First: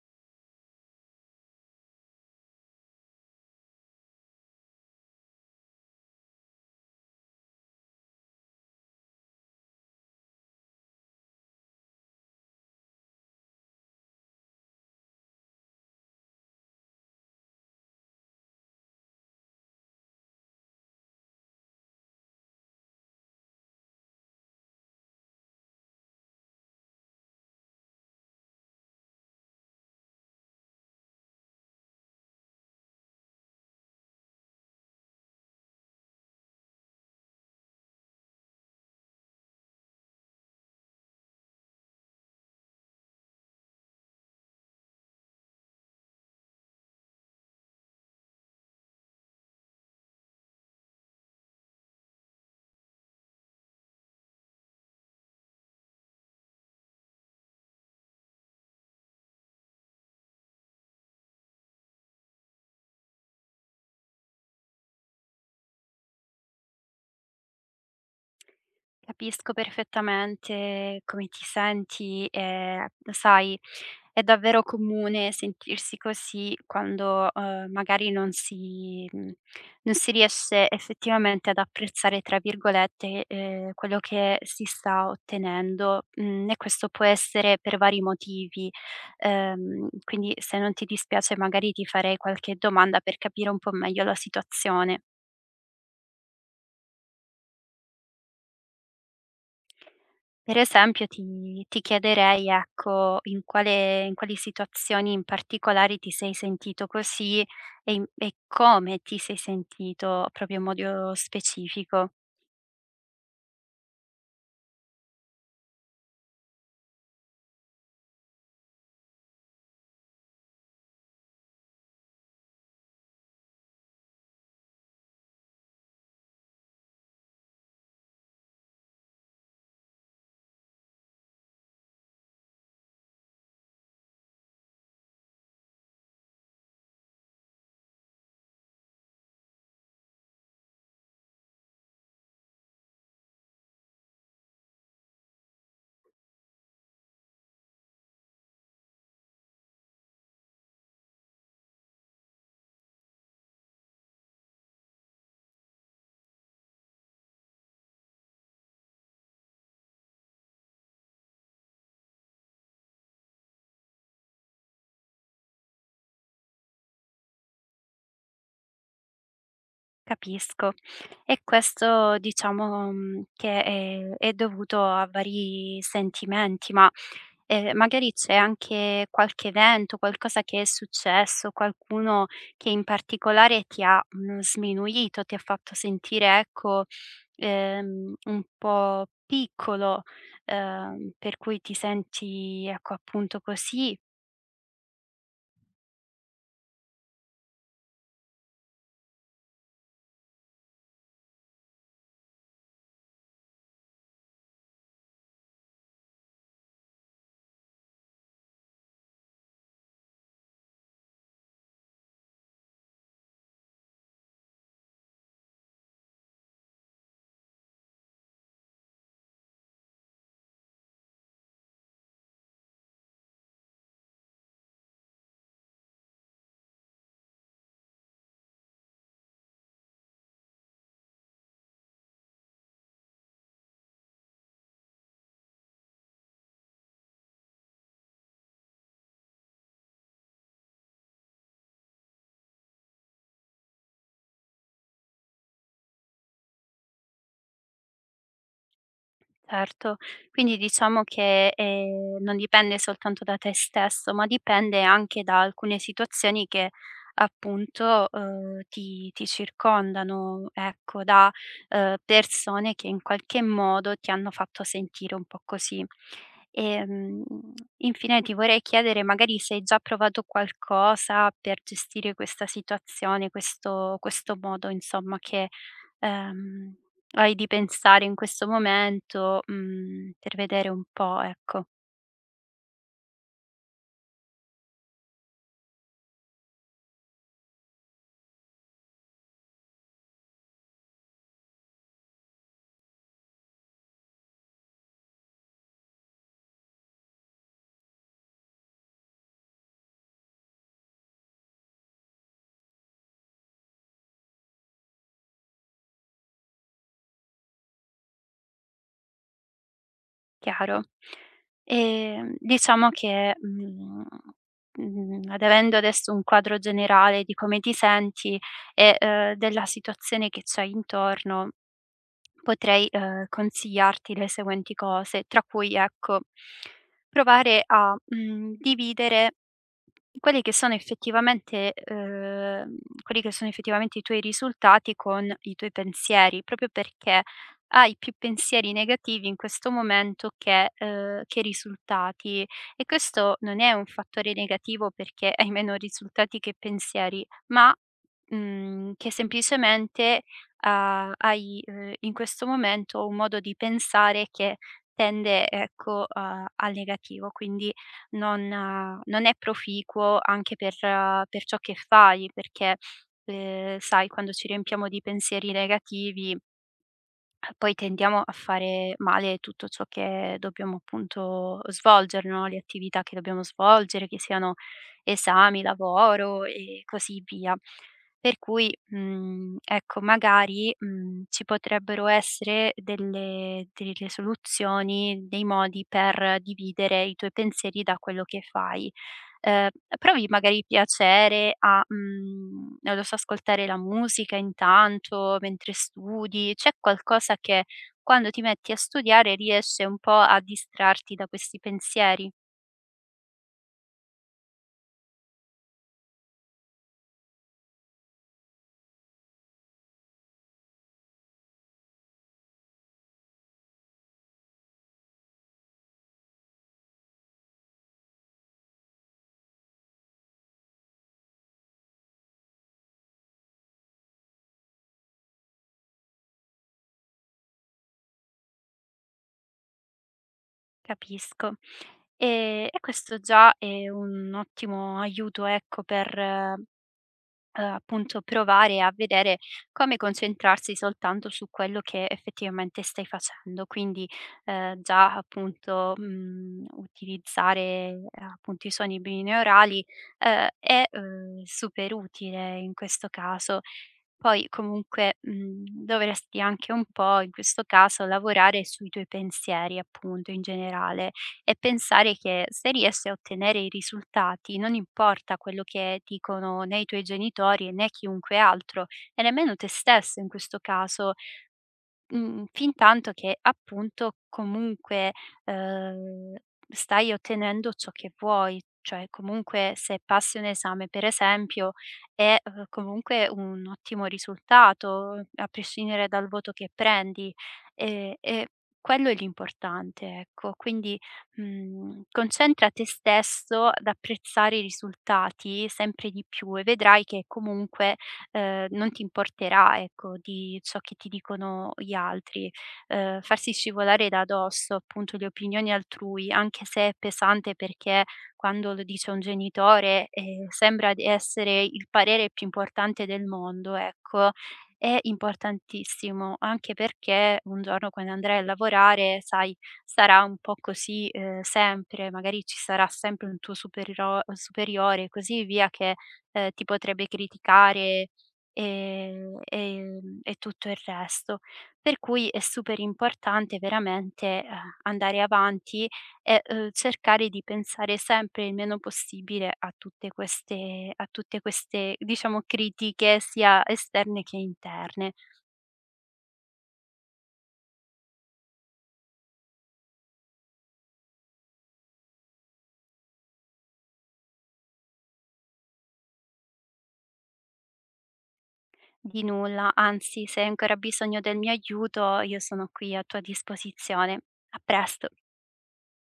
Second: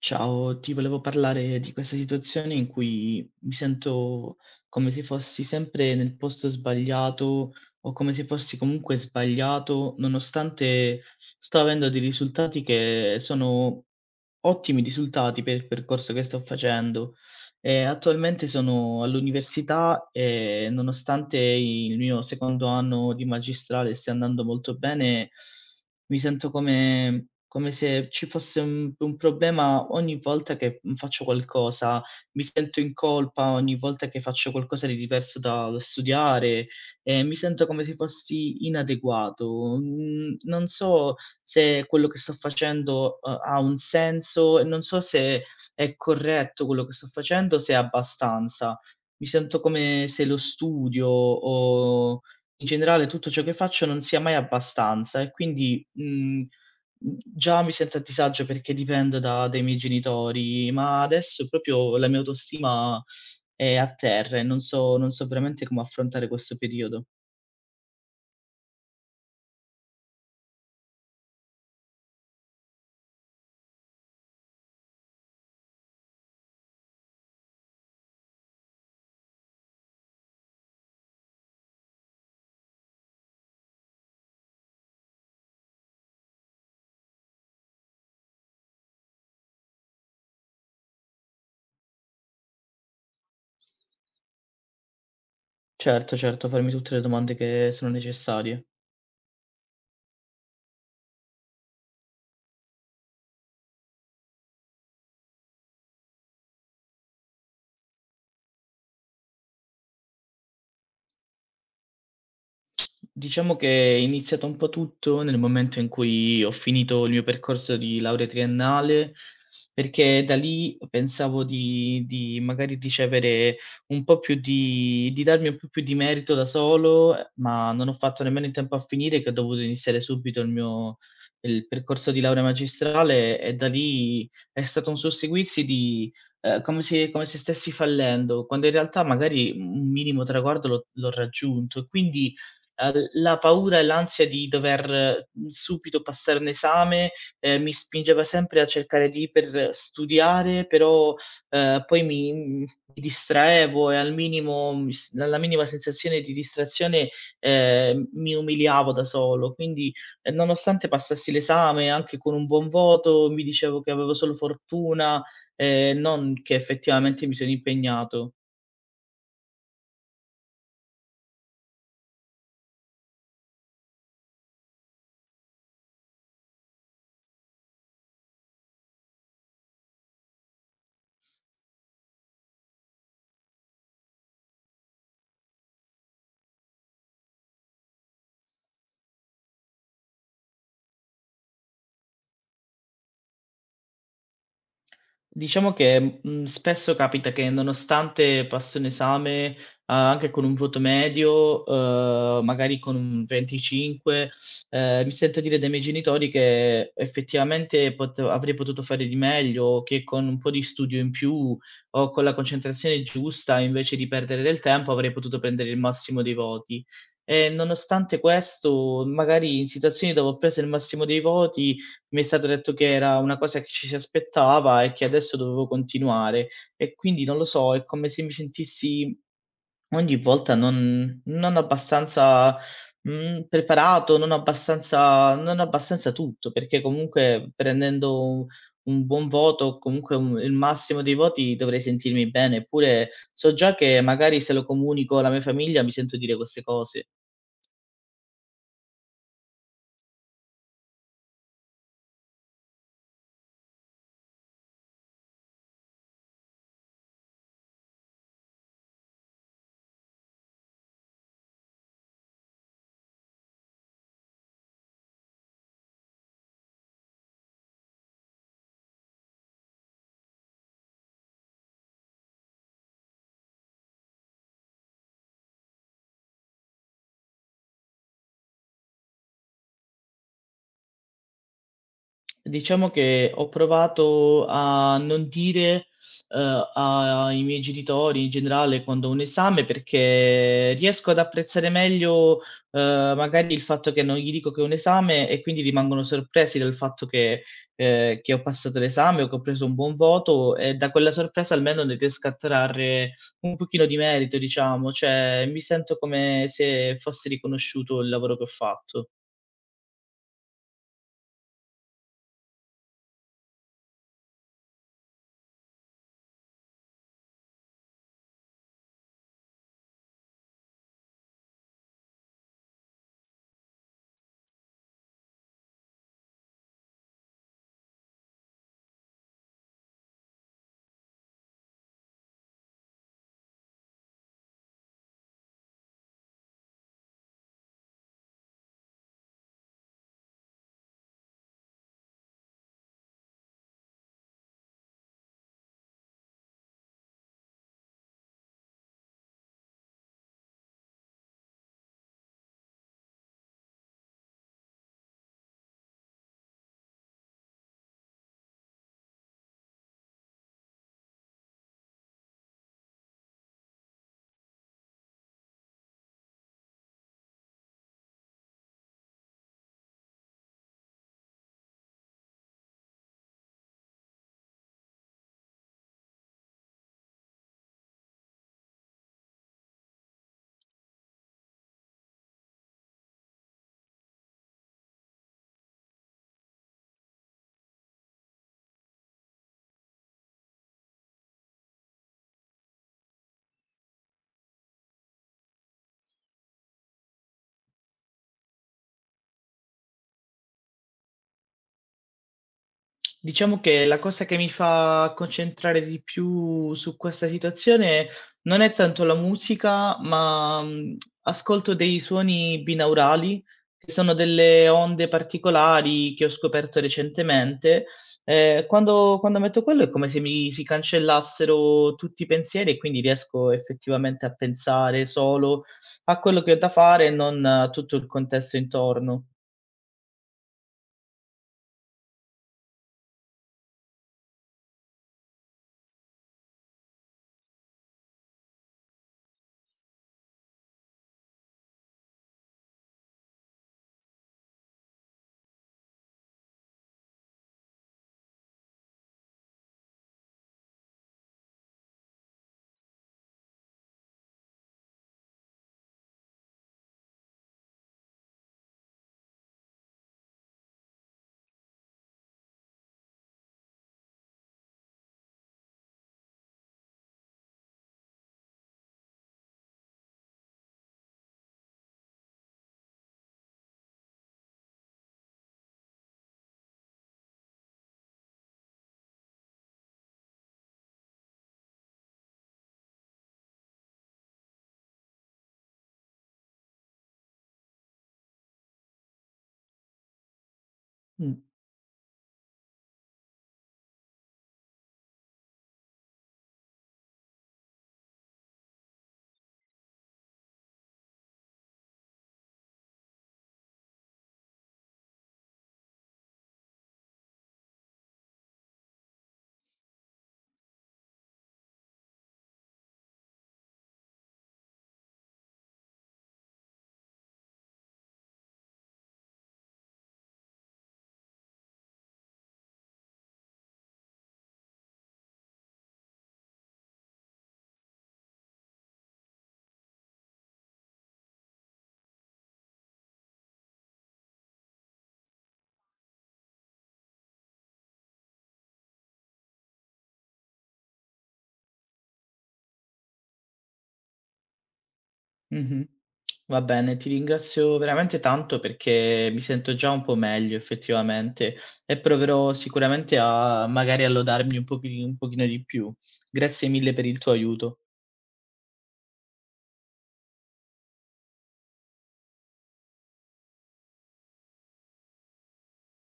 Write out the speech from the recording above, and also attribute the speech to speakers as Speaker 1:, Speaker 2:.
Speaker 1: Ciao, ti volevo parlare di questa situazione in cui mi sento come se fossi sempre nel posto sbagliato o come se fossi comunque sbagliato, nonostante sto avendo dei risultati che sono ottimi risultati per il percorso che sto facendo. Attualmente sono all'università e nonostante il mio secondo anno di magistrale stia andando molto bene, mi sento come se ci fosse un problema ogni volta che faccio qualcosa. Mi sento in colpa ogni volta che faccio qualcosa di diverso dallo studiare e mi sento come se fossi inadeguato. Mhmm, Non so se quello che sto facendo, ha un senso e non so se è corretto quello che sto facendo, se è abbastanza. Mi sento come se lo studio o in generale tutto ciò che faccio non sia mai abbastanza e quindi, già mi sento a disagio perché dipendo da dai miei genitori, ma adesso proprio la mia autostima è a terra e non so veramente come affrontare questo periodo.
Speaker 2: Capisco perfettamente come ti senti e sai, è davvero comune sentirsi così quando, magari non si non si riesce effettivamente ad "apprezzare" tra virgolette, quello che si sta ottenendo, e questo può essere per vari motivi. Quindi se non ti dispiace magari ti farei qualche domanda per capire un po' meglio la situazione.
Speaker 1: Certo, certo, fammi tutte le domande che sono necessarie.
Speaker 2: Per esempio ti chiederei, ecco, in quali situazioni in particolari ti sei sentito così e in e come ti sei sentito proprio in modo specifico?
Speaker 1: Diciamo che è iniziato un po' tutto nel momento in cui ho finito il mio percorso di laurea triennale, perché da lì pensavo di magari ricevere un po' più di darmi un po' più di merito da solo, ma non ho fatto nemmeno in tempo a finire che ho dovuto iniziare subito il percorso di laurea magistrale e da lì è stato un susseguirsi di come se stessi fallendo, quando in realtà magari un minimo traguardo l'ho raggiunto e quindi la paura e l'ansia di dover subito passare un esame, mi spingeva sempre a cercare di iper studiare, però poi mi distraevo e al minimo mi s alla minima sensazione di distrazione, mi umiliavo da solo. Quindi, nonostante passassi l'esame anche con un buon voto, mi dicevo che avevo solo fortuna, non che effettivamente mi sono impegnato.
Speaker 2: Capisco. E questo diciamo, che è dovuto a vari sentimenti, ma, magari c'è anche qualche evento, qualcosa che è successo, qualcuno che in particolare ti ha, sminuito, ti ha fatto sentire, ecco, un po' piccolo, per cui ti senti, ecco, appunto così?
Speaker 1: Diciamo che spesso capita che nonostante passo un esame, anche con un voto medio, magari con un 25, mi sento dire dai miei genitori che effettivamente pot avrei potuto fare di meglio, che con un po' di studio in più o con la concentrazione giusta, invece di perdere del tempo, avrei potuto prendere il massimo dei voti. E nonostante questo, magari in situazioni dove ho preso il massimo dei voti, mi è stato detto che era una cosa che ci si aspettava e che adesso dovevo continuare e quindi non lo so, è come se mi sentissi ogni volta non abbastanza, preparato, non abbastanza tutto, perché comunque prendendo un buon voto o comunque un il massimo dei voti dovrei sentirmi bene, eppure so già che magari se lo comunico alla mia famiglia mi sento dire queste cose.
Speaker 2: Certo, quindi diciamo che, non dipende soltanto da te stesso, ma dipende anche da alcune situazioni che appunto, ti circondano, ecco, da, persone che in qualche modo ti hanno fatto sentire un po' così. Ehm, Infine ti vorrei chiedere magari se hai già provato qualcosa per gestire questa situazione, questo modo insomma che Ehm, hai di pensare in questo momento, per vedere un po', ecco,
Speaker 1: Diciamo che ho provato a non dire, ai miei genitori, in generale, quando ho un esame, perché riesco ad apprezzare meglio, magari il fatto che non gli dico che ho un esame e quindi rimangono sorpresi dal fatto che ho passato l'esame o che ho preso un buon voto e da quella sorpresa almeno ne riesco a trarre un pochino di merito, diciamo, cioè mi sento come se fosse riconosciuto il lavoro che ho fatto.
Speaker 2: chiaro? Diciamo che, ad avendo adesso un quadro generale di come ti senti e, della situazione che c'hai intorno, potrei, consigliarti le seguenti cose, tra cui, ecco, provare a, dividere quelli che sono effettivamente i tuoi risultati con i tuoi pensieri, proprio perché hai più pensieri negativi in questo momento che risultati. E questo non è un fattore negativo perché hai meno risultati che pensieri, ma, che semplicemente, hai, in questo momento un modo di pensare che tende, ecco, a al negativo. Quindi non non è proficuo anche per ciò che fai, perché, sai quando ci riempiamo di pensieri negativi, poi tendiamo a fare male tutto ciò che dobbiamo appunto svolgere, no, le attività che dobbiamo svolgere, che siano esami, lavoro e così via. Per cui, ecco magari, ci potrebbero essere delle soluzioni, dei modi per dividere i tuoi pensieri da quello che fai. ehm, Provi magari piacere a, non lo so, ascoltare la musica intanto mentre studi. C'è qualcosa che quando ti metti a studiare riesce un po' a distrarti da questi pensieri?
Speaker 1: Diciamo che la cosa che mi fa concentrare di più su questa situazione non è tanto la musica, ma ascolto dei suoni binaurali, che sono delle onde particolari che ho scoperto recentemente. Quando metto quello è come se mi si cancellassero tutti i pensieri e quindi riesco effettivamente a pensare solo a quello che ho da fare e non a tutto il contesto intorno.
Speaker 2: Capisco. E questo già è un ottimo aiuto, ecco, per appunto provare a vedere come concentrarsi soltanto su quello che effettivamente stai facendo. Quindi, già appunto, utilizzare appunto i suoni binaurali, è, super utile in questo caso. Poi comunque, dovresti anche un po' in questo caso lavorare sui tuoi pensieri appunto in generale e pensare che se riesci a ottenere i risultati, non importa quello che dicono né i tuoi genitori né chiunque altro e nemmeno te stesso in questo caso. Fintanto che appunto comunque, ehm, stai ottenendo ciò che vuoi. Cioè comunque se passi un esame per esempio è, comunque un ottimo risultato, a prescindere dal voto che prendi, e quello è l'importante, ecco. Quindi,
Speaker 1: Mh.
Speaker 2: concentra te stesso ad apprezzare i risultati sempre di più e vedrai che comunque non ti importerà, ecco, di ciò che ti dicono gli altri. Farsi scivolare da addosso, appunto, le opinioni altrui, anche se è pesante perché quando lo dice un genitore, sembra di essere il parere più importante del mondo, ecco, è importantissimo, anche perché un giorno quando andrai a lavorare, sai, sarà un po' così, sempre, magari ci sarà sempre un tuo superiro superiore e così via che, ti potrebbe criticare e tutto il resto. Per cui è super importante veramente, andare avanti e, cercare di pensare sempre il meno possibile a tutte queste, diciamo, critiche sia esterne che interne.
Speaker 1: Mh-mh. Va bene, ti ringrazio veramente tanto perché mi sento già un po' meglio effettivamente e proverò sicuramente a magari a lodarmi un pochino di più. Grazie mille per il tuo aiuto.
Speaker 2: Di nulla, anzi se hai ancora bisogno del mio aiuto io sono qui a tua disposizione. A presto.